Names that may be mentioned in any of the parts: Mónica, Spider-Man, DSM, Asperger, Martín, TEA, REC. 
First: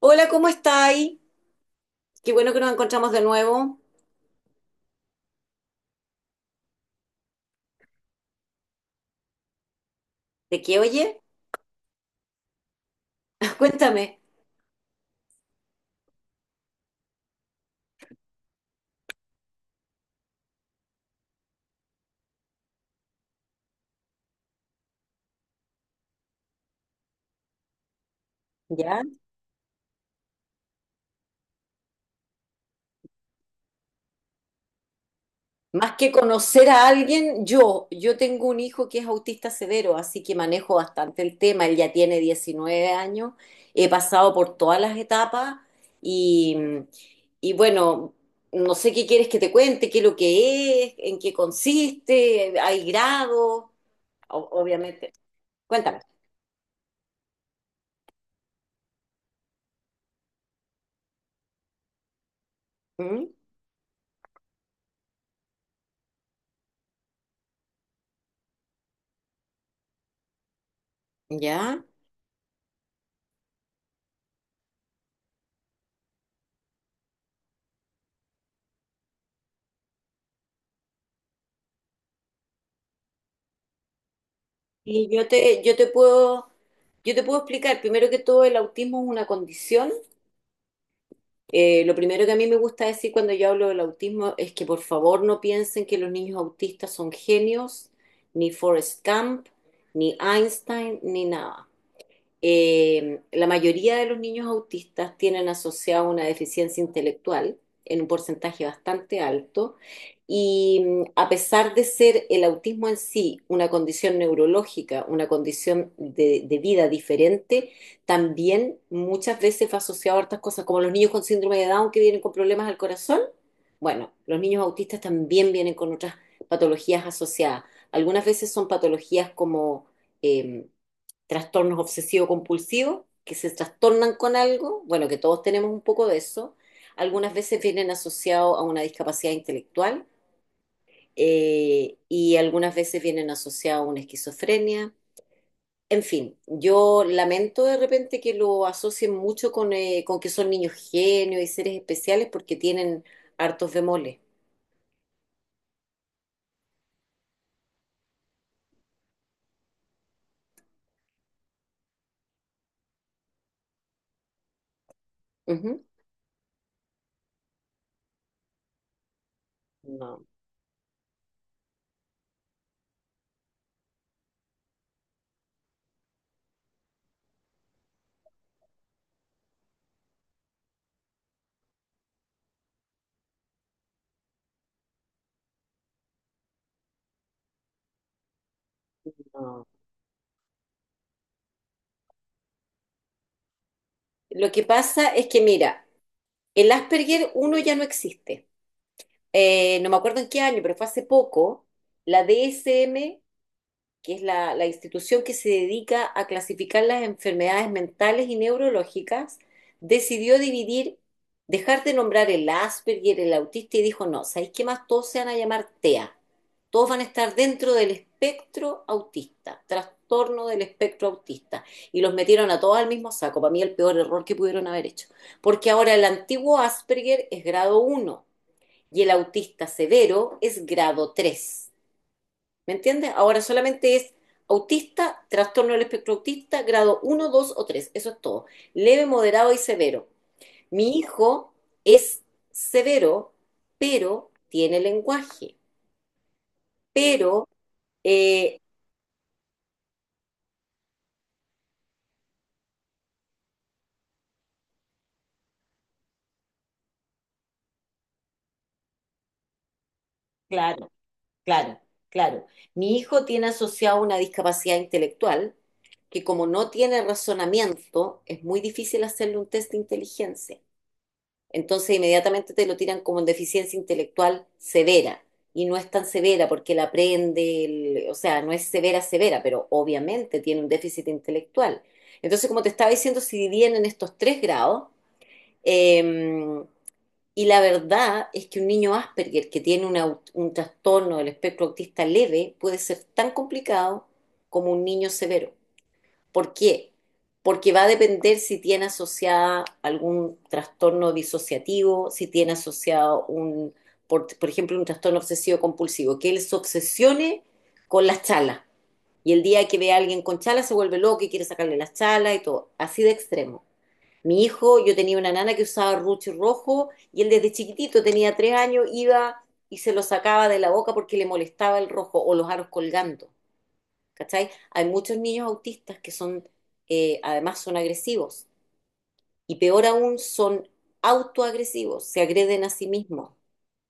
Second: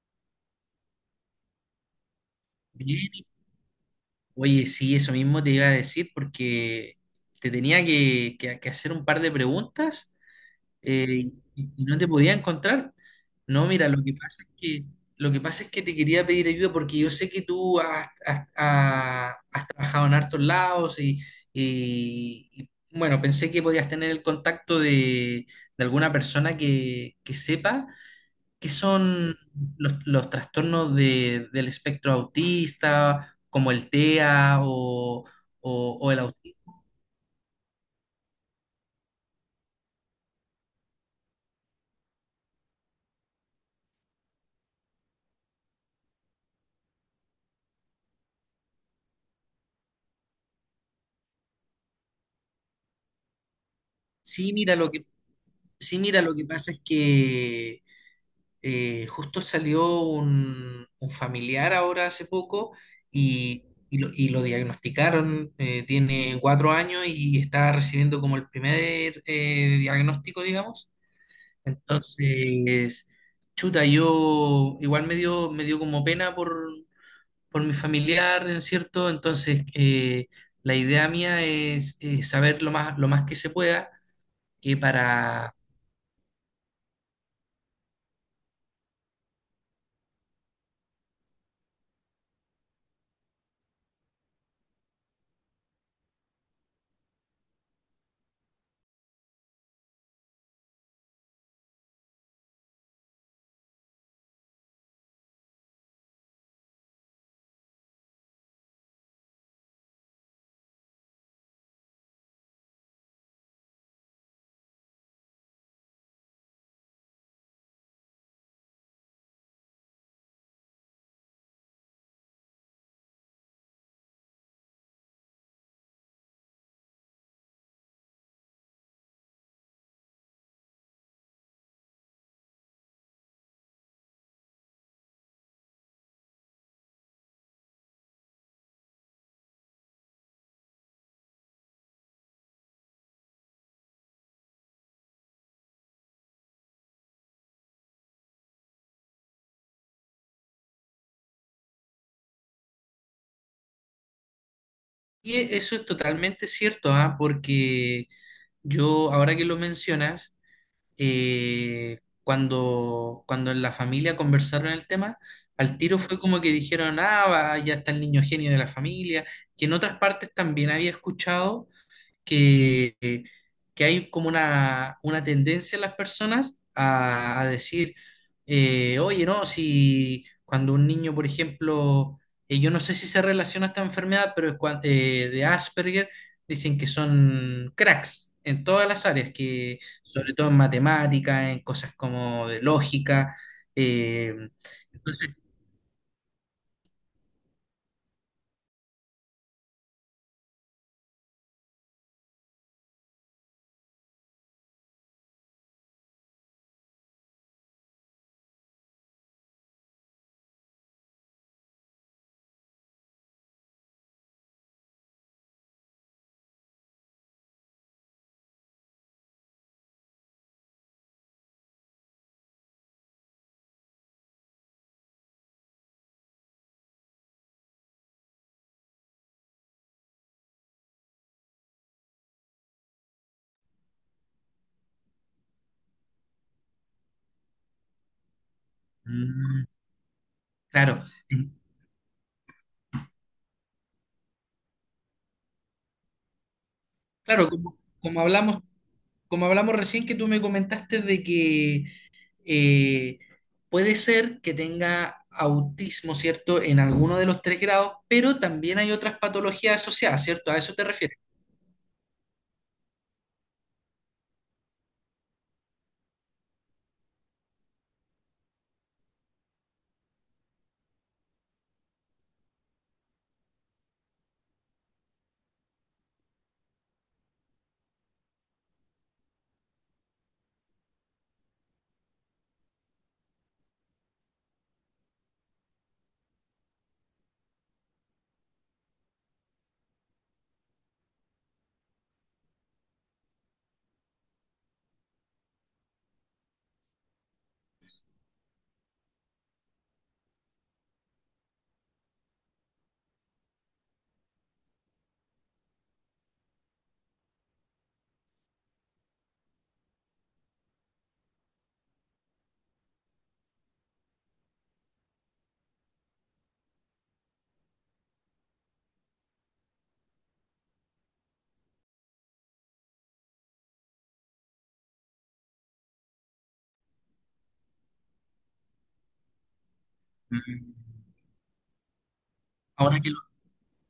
Hola, ¿cómo estáis? Qué bueno que nos encontramos de Bien, nuevo. oye, sí, eso mismo te iba a decir porque te tenía que hacer un par de preguntas ¿De qué, eh, oye? y no te podía encontrar. No, mira, Cuéntame. Lo que pasa es que te quería pedir ayuda porque yo sé que tú has, has- ha- has trabajado en hartos lados y bueno, pensé que podías tener el contacto de alguna persona que sepa que ¿Ya? son los trastornos del espectro autista, como el TEA o, Más o- o que el autismo. conocer a alguien, yo tengo un hijo que es autista severo, así que manejo bastante el tema. Él ya tiene 19 años, he pasado por todas las etapas y, y bueno, no sé qué quieres que te cuente, qué es lo que es, en qué consiste, hay grados, Sí, mira, lo que, obviamente. sí, Cuéntame. mira, lo que pasa es que justo salió un familiar ahora hace poco ¿Mm? y, y lo diagnosticaron. Tiene 4 años y está recibiendo como el primer diagnóstico, digamos. ¿Ya? Entonces, chuta, yo igual me dio como pena por mi familiar, ¿no es cierto? Entonces, la idea mía es, saber lo más que se pueda, que Y yo para. te, yo te puedo, yo te puedo explicar, primero que todo, el autismo es una condición. Lo primero que a mí me gusta decir cuando yo hablo del autismo es que por favor no piensen que los niños autistas son genios, ni Forrest Gump, ni Einstein, ni nada. La mayoría de los niños autistas tienen asociado una deficiencia intelectual en un porcentaje bastante alto y a pesar de ser el autismo en sí una condición neurológica, una condición de vida diferente, también muchas veces fue asociado a otras cosas, como los niños con síndrome de Down que vienen con problemas al corazón. Bueno, los niños autistas también vienen con otras patologías asociadas. Algunas veces son patologías como em, trastornos obsesivo-compulsivos, que se trastornan con algo, bueno, que todos tenemos un poco de eso. Algunas veces vienen asociados a una discapacidad intelectual y algunas veces vienen asociados a una esquizofrenia. En fin, yo lamento de repente que lo asocien mucho con que son niños genios y seres especiales porque tienen hartos bemoles. Eso es totalmente cierto, ¿ah? Porque yo, ahora que lo mencionas, cuando en la familia conversaron el tema, al Ujú. tiro fue como que dijeron, ah, va, ya está el niño genio de la familia, que en otras No, partes también había escuchado que, eh, que hay como una tendencia en las personas a decir, oye, no, si cuando un niño, por ejemplo, yo no sé si se relaciona esta enfermedad, pero de Asperger, dicen que son cracks en todas las áreas, no. que sobre todo en matemática, en cosas como de lógica. eh, Lo que pasa es entonces, que, mira, el Asperger uno ya no existe. No me acuerdo en qué año, pero fue hace poco, la DSM, que es la institución que se dedica a clasificar las enfermedades mentales y neurológicas, decidió dividir, dejar de nombrar el Asperger, el autista, y dijo, no, ¿sabéis qué más? Todos se van a llamar TEA. Todos van a estar dentro del espectro autista, trastorno del espectro autista. Y los metieron a todos al mismo saco. Para mí el peor error que pudieron haber hecho. Porque ahora el antiguo Asperger es grado uno y el autista severo es grado tres. ¿Me entiendes? Ahora solamente es autista, trastorno del espectro autista, grado uno, 2 o tres. Eso es todo. Leve, moderado y mm, severo. Mi claro, hijo es severo, pero tiene lenguaje. Pero claro, eh, como hablamos recién que tú me comentaste de que eh, puede ser que tenga autismo, ¿cierto? En alguno de los tres grados, pero también hay otras patologías asociadas, ¿cierto? A eso te claro, refieres. claro, claro. Mi hijo tiene asociado una discapacidad intelectual que como no tiene razonamiento, es muy difícil hacerle un test de inteligencia. Entonces inmediatamente te lo tiran como en deficiencia intelectual severa. Y no es tan severa porque la aprende, o sea, no es severa, severa, pero obviamente tiene un déficit intelectual. Entonces, como te estaba diciendo, se dividían en estos tres grados. eh, y la verdad es que un niño Asperger que tiene una un trastorno del espectro autista leve puede ser tan complicado como un niño severo. ¿Por qué? Porque va a depender si tiene asociada algún trastorno disociativo, si tiene asociado un, por ejemplo, un trastorno obsesivo compulsivo, que él se obsesione con las chalas. Y el día que ve a alguien con chalas se vuelve loco y quiere sacarle las chalas y todo. Así de extremo. Mi hijo, yo tenía una nana que usaba ruche rojo y él desde chiquitito, tenía 3 años, iba y se lo sacaba de la boca porque le molestaba el rojo o los aros colgando. ¿Cachai? Hay muchos niños autistas que son, además son agresivos y peor aún son Mm. autoagresivos, se agreden a sí Ahora que lo, mismos.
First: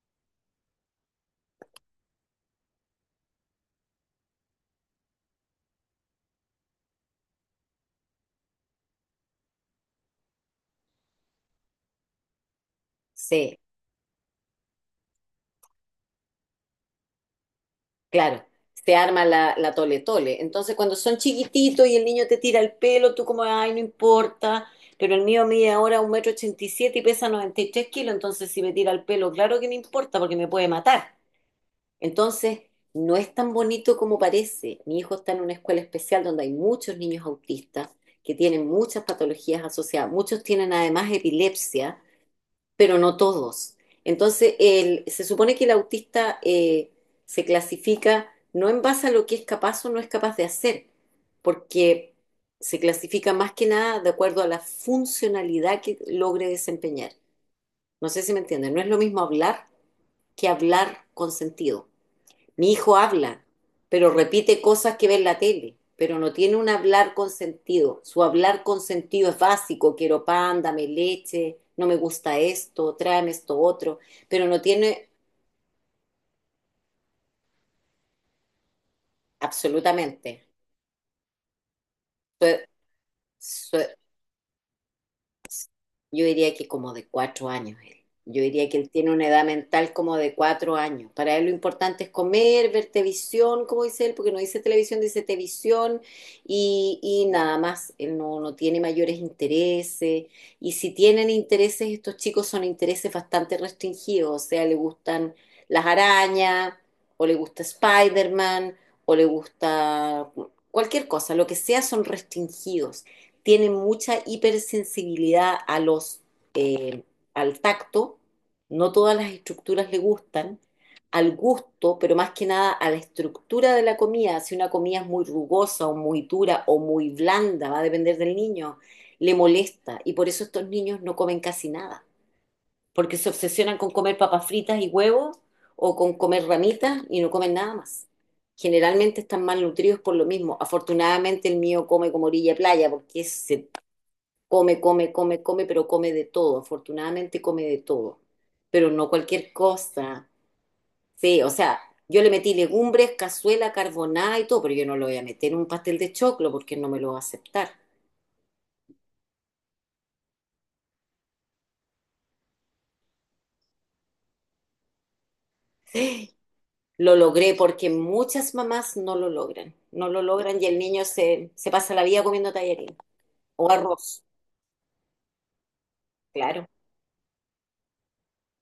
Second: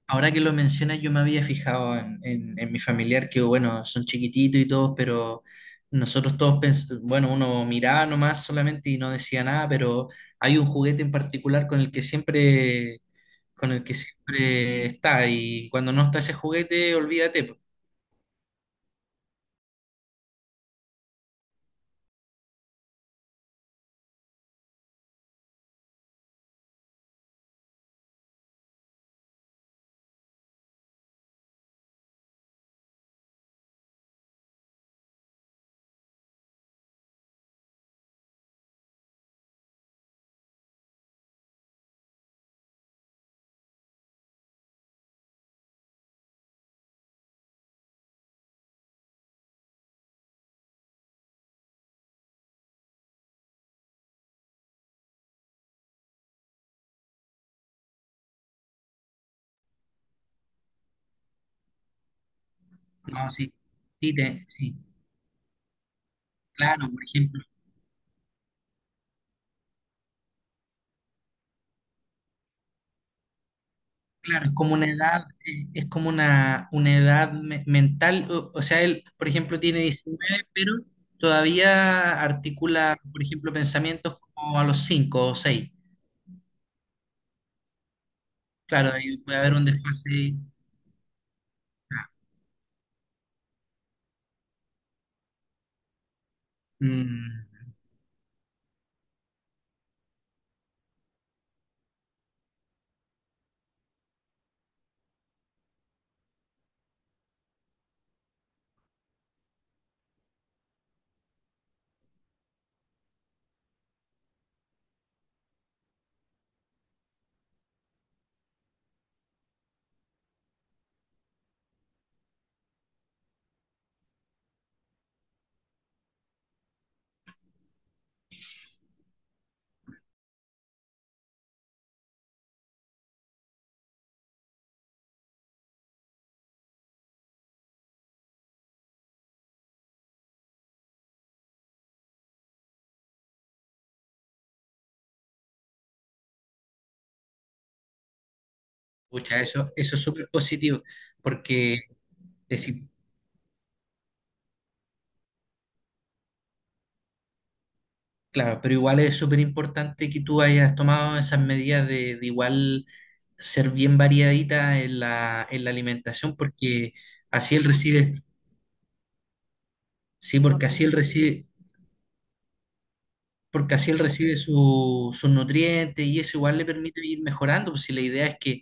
ahora que lo mencionas, yo me había fijado en mi familiar que, bueno, son chiquititos y todos, pero nosotros todos, bueno, uno miraba nomás solamente y no decía nada, pero hay un juguete en particular con el que siempre, Sí, con el que siempre está y cuando no está ese juguete, olvídate po. claro, se arma la tole tole. Entonces cuando son chiquititos y el niño te tira el pelo, tú como, ay, no importa, pero el mío mide ahora un metro ochenta y siete y pesa 93 kilos, entonces si me tira el pelo, claro que me importa porque me puede matar. Entonces, no es tan bonito como parece. Mi hijo está en una escuela especial donde hay muchos niños autistas que tienen muchas patologías asociadas. Muchos tienen además epilepsia, pero no todos. Entonces, se supone que el autista se clasifica no en base a lo que es capaz o no es capaz de hacer, porque se clasifica más que nada de acuerdo a la funcionalidad que logre desempeñar. No sé si me entienden, no es lo mismo hablar que hablar con sentido. Mi hijo No, habla, sí, pero sí, repite sí. cosas que ve en la tele, pero no tiene un Claro, por hablar con ejemplo, sentido. Su hablar con sentido es básico, quiero pan, dame leche, no me gusta esto, tráeme esto otro, claro, pero es no como una tiene edad. Eh, Es como una edad mental, o sea, él, por ejemplo, tiene 19, absolutamente. pero todavía articula, por ejemplo, Su- su- pensamientos como a los 5 o 6. Yo diría que como de 4 años él. Yo diría que él Claro, tiene ahí una puede edad haber un mental como desfase. de 4 años. Para él lo importante ah, es comer, ver televisión, como dice él, porque no dice televisión, dice televisión y nada mm, más. Él no, no tiene mayores intereses. Y si tienen intereses, estos chicos son intereses bastante restringidos. O sea, le gustan las arañas, o le gusta Spider-Man, o le gusta cualquier cosa. Lo que sea son restringidos tienen mucha hipersensibilidad a los, eh, al tacto, no todas las estructuras le gustan, al gusto, pero más que nada a la estructura de la comida. Si una comida es muy rugosa o muy dura o muy blanda, va a depender del niño, le molesta. Y por eso estos niños no comen casi nada, porque se obsesionan con comer papas fritas y huevos o con comer ramitas y no comen nada más. Generalmente están malnutridos por lo mismo. Afortunadamente el mío come como orilla de playa porque se come, come, come, come, pero come de todo. Afortunadamente come de todo, pero no Pucha, cualquier eso es cosa. súper positivo, Sí, o sea, porque yo le metí legumbres, cazuela, carbonada y todo, pero yo no lo voy a meter en un pastel de choclo porque no me lo va a aceptar. claro, pero igual es súper importante que tú hayas tomado esas medidas de igual ser bien variadita en la alimentación, porque Lo logré así él porque recibe, muchas mamás no lo logran, no lo sí, logran y el niño se pasa la vida comiendo tallarín o porque así él arroz, recibe sus nutrientes y eso igual le claro. permite ir mejorando. Pues si la idea es que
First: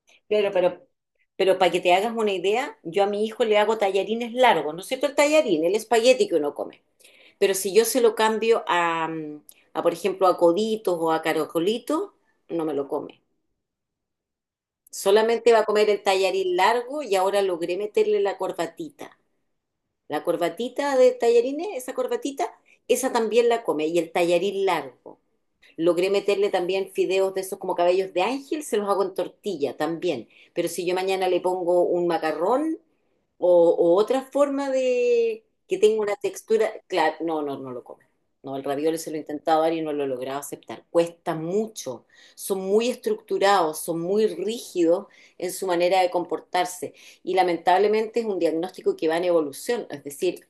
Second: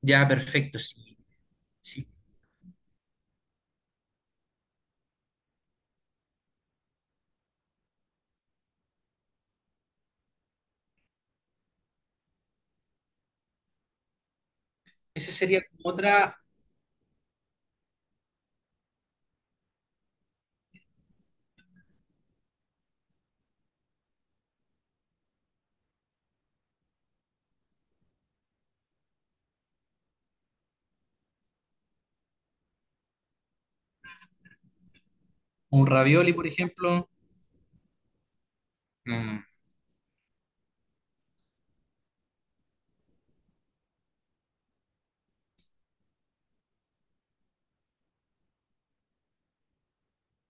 ya, Claro, perfecto, pero, sí, pero para que te sí. hagas una idea, yo a mi hijo le hago tallarines largos, ¿no es cierto? El tallarín, el espagueti que uno come. Pero si yo se lo cambio a, por ejemplo, a coditos o a caracolitos, no me lo come. Ese Solamente va sería a comer como el otra, tallarín largo y ahora logré meterle la corbatita. La corbatita de tallarines, esa corbatita, esa también la come. Y el tallarín largo. Logré meterle también fideos de esos como cabellos de ángel, se los hago en tortilla también. Pero si yo mañana le pongo un macarrón, o, o otra forma de que un tenga una ravioli, por textura, ejemplo. claro, no, no, no lo comen. No, el ravioli se lo he Mm, intentado dar y no lo he logrado aceptar. Cuesta mucho. Son muy estructurados, son muy rígidos en su manera de comportarse. Y lamentablemente es un diagnóstico que va en evolución. Es decir,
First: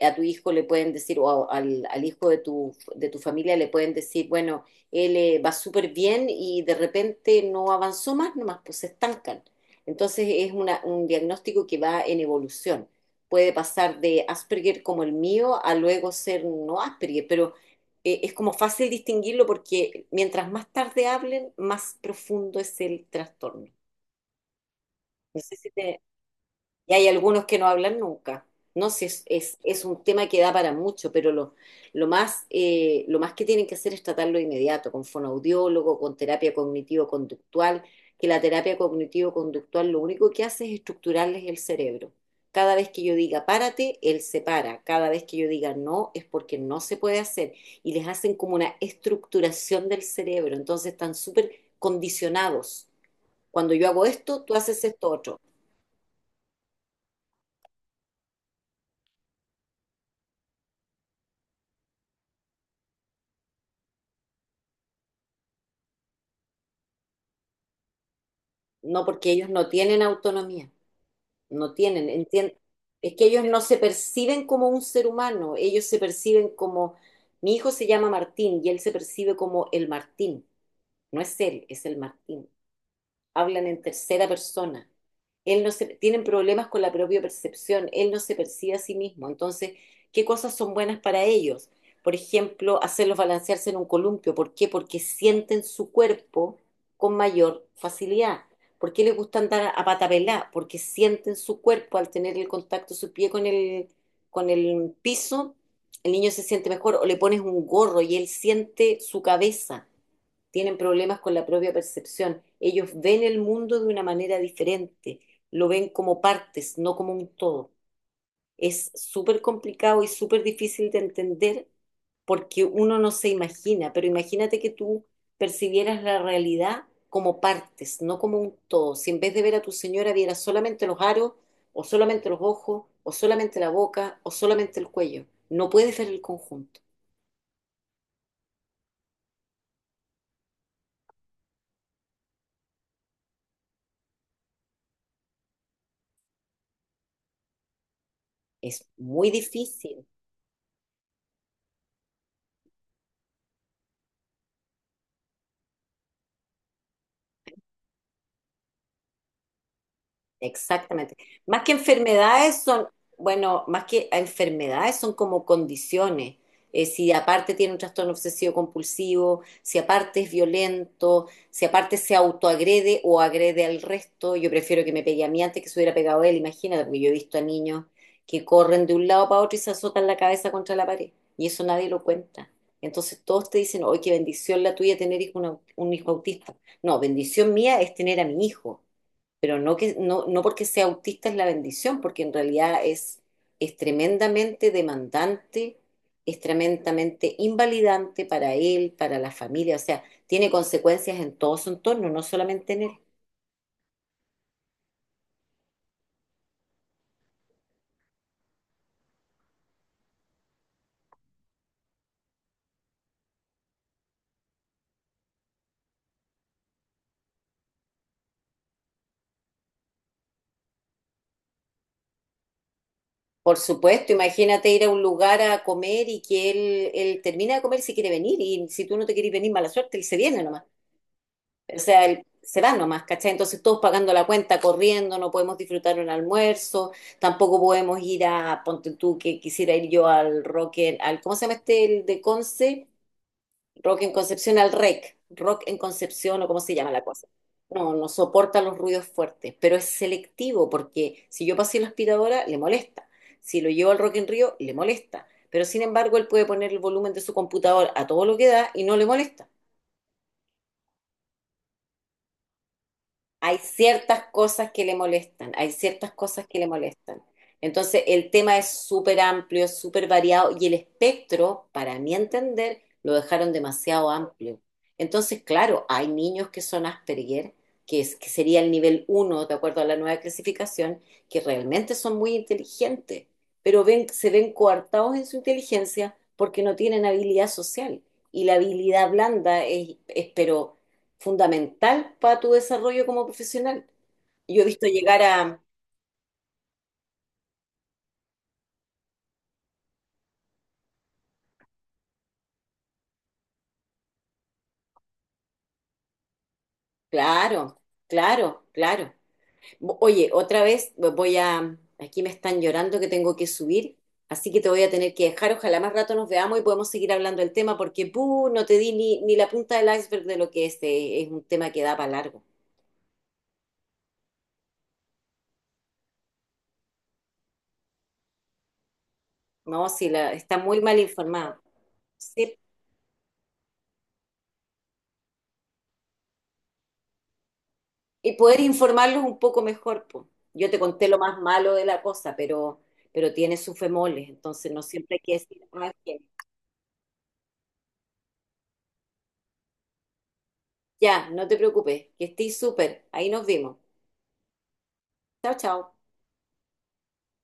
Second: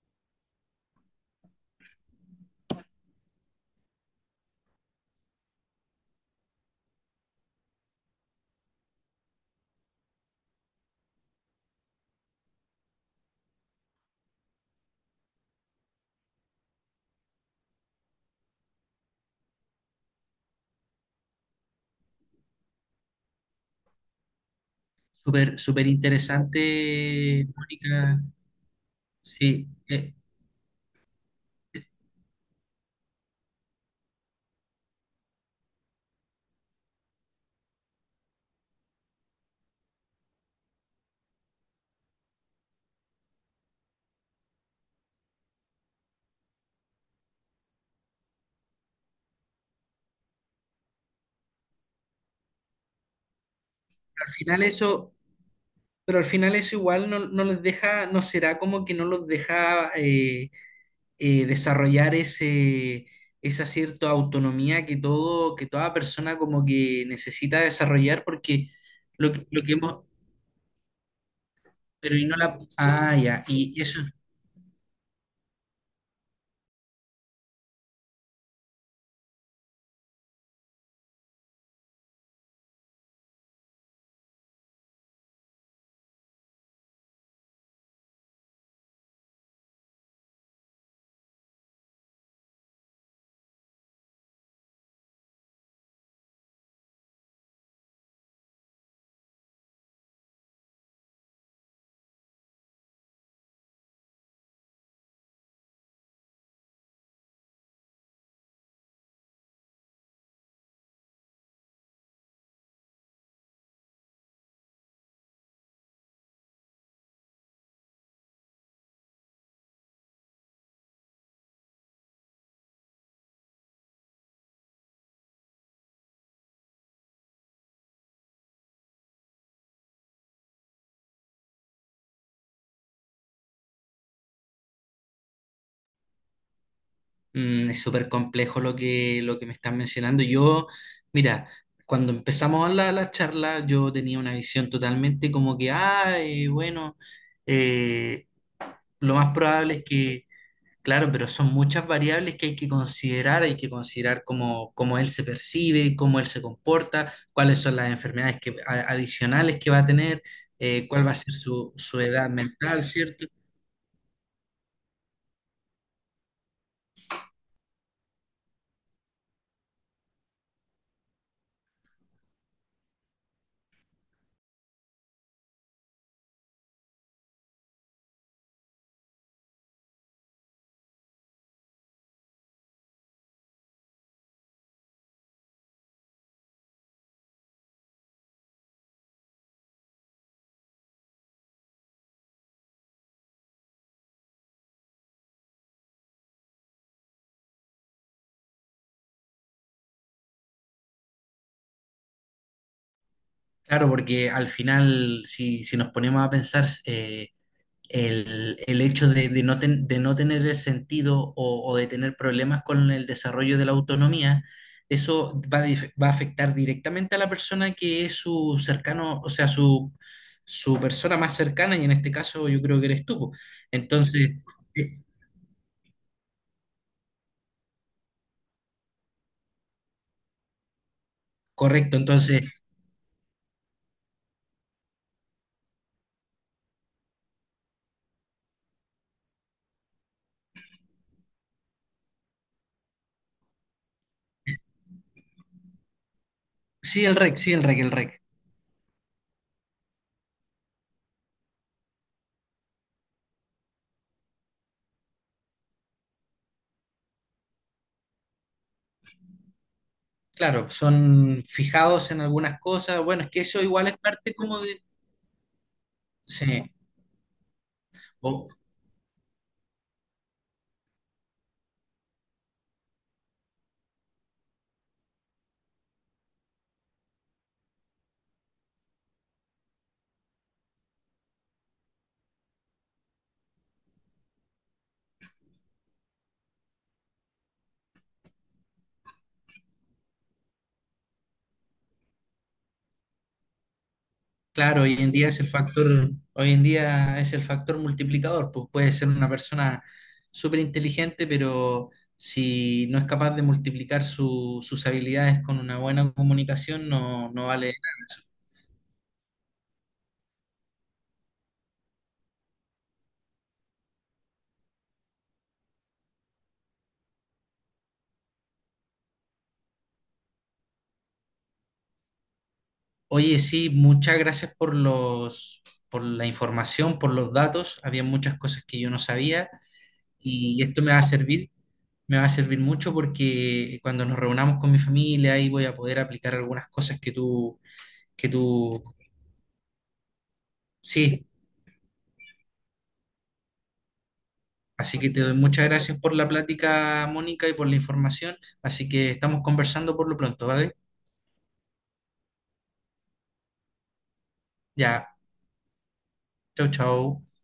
a tu hijo le pueden decir, o al hijo de tu familia le pueden decir, bueno, él va súper bien y de repente no avanzó más, nomás pues se estancan. Entonces es un diagnóstico que va en evolución. Puede pasar de Asperger como el mío a luego ser no Asperger, pero es como fácil distinguirlo porque mientras más tarde hablen, más profundo es el trastorno. No sé Súper, si súper te, y hay algunos interesante, que no hablan Mónica. nunca. No sé, Sí, es un tema que da para mucho, pero lo más que tienen que hacer es tratarlo de inmediato, con fonoaudiólogo, con terapia cognitivo-conductual, que la terapia cognitivo-conductual lo único que hace es estructurarles el cerebro. Cada vez que yo diga párate, él se para. Cada vez que yo diga no, es porque no se puede hacer. Y les hacen como una estructuración del cerebro. Entonces están súper condicionados. Cuando yo hago al esto, tú final haces esto eso. otro. Pero al final eso igual no, no les deja, no será como que no los deja desarrollar esa cierta autonomía que toda persona como que necesita desarrollar, porque No, porque ellos lo no que tienen hemos, autonomía, no tienen. pero y no la, Es ah, que ya, ellos no se y eso perciben como un ser humano, ellos se perciben como, mi hijo se llama Martín y él se percibe como el Martín, no es él, es el Martín hablan en tercera persona. Él no se, tienen problemas con la propia percepción, él no se percibe a sí mismo. Entonces, ¿qué cosas son buenas para ellos? Por ejemplo, hacerlos balancearse en un columpio. ¿Por qué? Porque sienten su cuerpo con mayor facilidad. ¿Por qué les gusta andar a patapelá? Porque sienten su cuerpo al tener el contacto, de su pie con el piso, el niño se siente mejor o le pones un gorro y él siente su cabeza tienen problemas con la propia percepción. Ellos ven el mundo de una manera diferente, lo ven como partes, no como un todo. Es súper complicado y súper difícil de entender porque uno no se imagina, pero imagínate que tú percibieras la realidad como partes, no como un todo. Si en vez de ver a tu señora vieras solamente los aros, o solamente los ojos, o solamente la boca, o solamente el cuello, no puedes ver el conjunto. Es súper complejo lo que me estás mencionando. Yo, mira, cuando empezamos la charla, yo tenía una visión totalmente como que, bueno, eh, Es lo muy más probable es difícil. que. Claro, pero son muchas variables que hay que considerar cómo él se percibe, cómo él se comporta, cuáles son las enfermedades adicionales que va a tener, cuál va a Exactamente. ser Más que su edad enfermedades mental, son, ¿cierto? bueno, más que enfermedades son como condiciones. Si aparte tiene un trastorno obsesivo compulsivo, si aparte es violento, si aparte se autoagrede o agrede al resto, yo prefiero que me pegue a mí antes que se hubiera pegado a él, imagínate, porque yo he visto a niños que corren de un lado para otro y se azotan la cabeza contra la pared, y eso nadie lo cuenta. Entonces todos te dicen, oye, qué bendición la tuya tener un hijo autista. No, bendición mía es tener a mi hijo pero no que no, no porque sea autista es la bendición, porque en realidad es tremendamente demandante, es tremendamente invalidante para él, para la familia, o sea, tiene consecuencias en todo su entorno, no solamente en él. Claro, porque al final, si nos ponemos a pensar, el hecho de no tener el sentido o de tener problemas con el desarrollo de la autonomía, eso va a afectar directamente a la persona que es su cercano, o sea, su persona más cercana, y en este caso yo creo que eres tú po. Por supuesto, Entonces, imagínate ir a eh, un lugar a comer y que él termina de comer si quiere venir, y si tú no te quieres venir, mala suerte, él se viene nomás. O correcto, sea, entonces, se van nomás, ¿cachai? Entonces todos pagando la cuenta, corriendo, no podemos disfrutar un almuerzo, tampoco podemos ir a, ponte tú que quisiera ir yo al rock, al, ¿cómo se llama este el de Conce? Rock en Concepción, al REC, rock en Concepción o cómo se llama la sí, el cosa. REC, sí, el REC, el No, no REC. soporta los ruidos fuertes, pero es selectivo porque si yo pasé la aspiradora, le molesta. Si lo llevo al Rock en Río, le molesta. Pero sin embargo, él puede poner el volumen de su computador a todo lo que da y no le molesta. Claro, son fijados en algunas cosas. Bueno, es que Hay eso igual es ciertas parte como cosas de. que le molestan, hay ciertas cosas que Sí. le molestan. Entonces, el O- tema es súper amplio, es súper variado y el espectro, para mi entender, lo dejaron demasiado amplio. Entonces, claro, hay niños que son Asperger, que, es, que sería el nivel uno, de acuerdo a la nueva clasificación, que realmente son muy inteligentes, pero ven, se ven coartados en su inteligencia porque no tienen habilidad social. Y la habilidad blanda pero fundamental para tu desarrollo como profesional. Yo he Claro, visto llegar a, hoy en día es el factor multiplicador, pues puede ser una persona súper inteligente, pero si no es capaz de multiplicar sus habilidades con una buena comunicación, no, no vale claro, nada eso. claro, claro. Oye, otra vez voy a, aquí me están llorando que tengo que subir, así que te voy a tener que dejar. Ojalá más rato nos veamos y podemos seguir hablando del tema porque, puh, no te di ni la punta del iceberg de lo que es un tema que da para largo. Oye, sí, muchas gracias por la información, por los datos. Había muchas cosas que yo no sabía No, si la, está y muy esto mal informado. me va a Sí, servir mucho porque cuando nos reunamos con mi familia ahí voy a poder aplicar algunas cosas que y poder tú, informarlos un poco mejor. Po. Yo te conté lo sí. más malo de la cosa, pero tiene sus femoles, entonces no Así que siempre hay te que doy muchas decir, "Ah, gracias por bien". la plática, Mónica, y por la información. Así que estamos conversando por lo pronto, ¿vale? Ya, no te preocupes, que estés súper, ahí nos vimos. Ya, Chao, chao. chau, chau.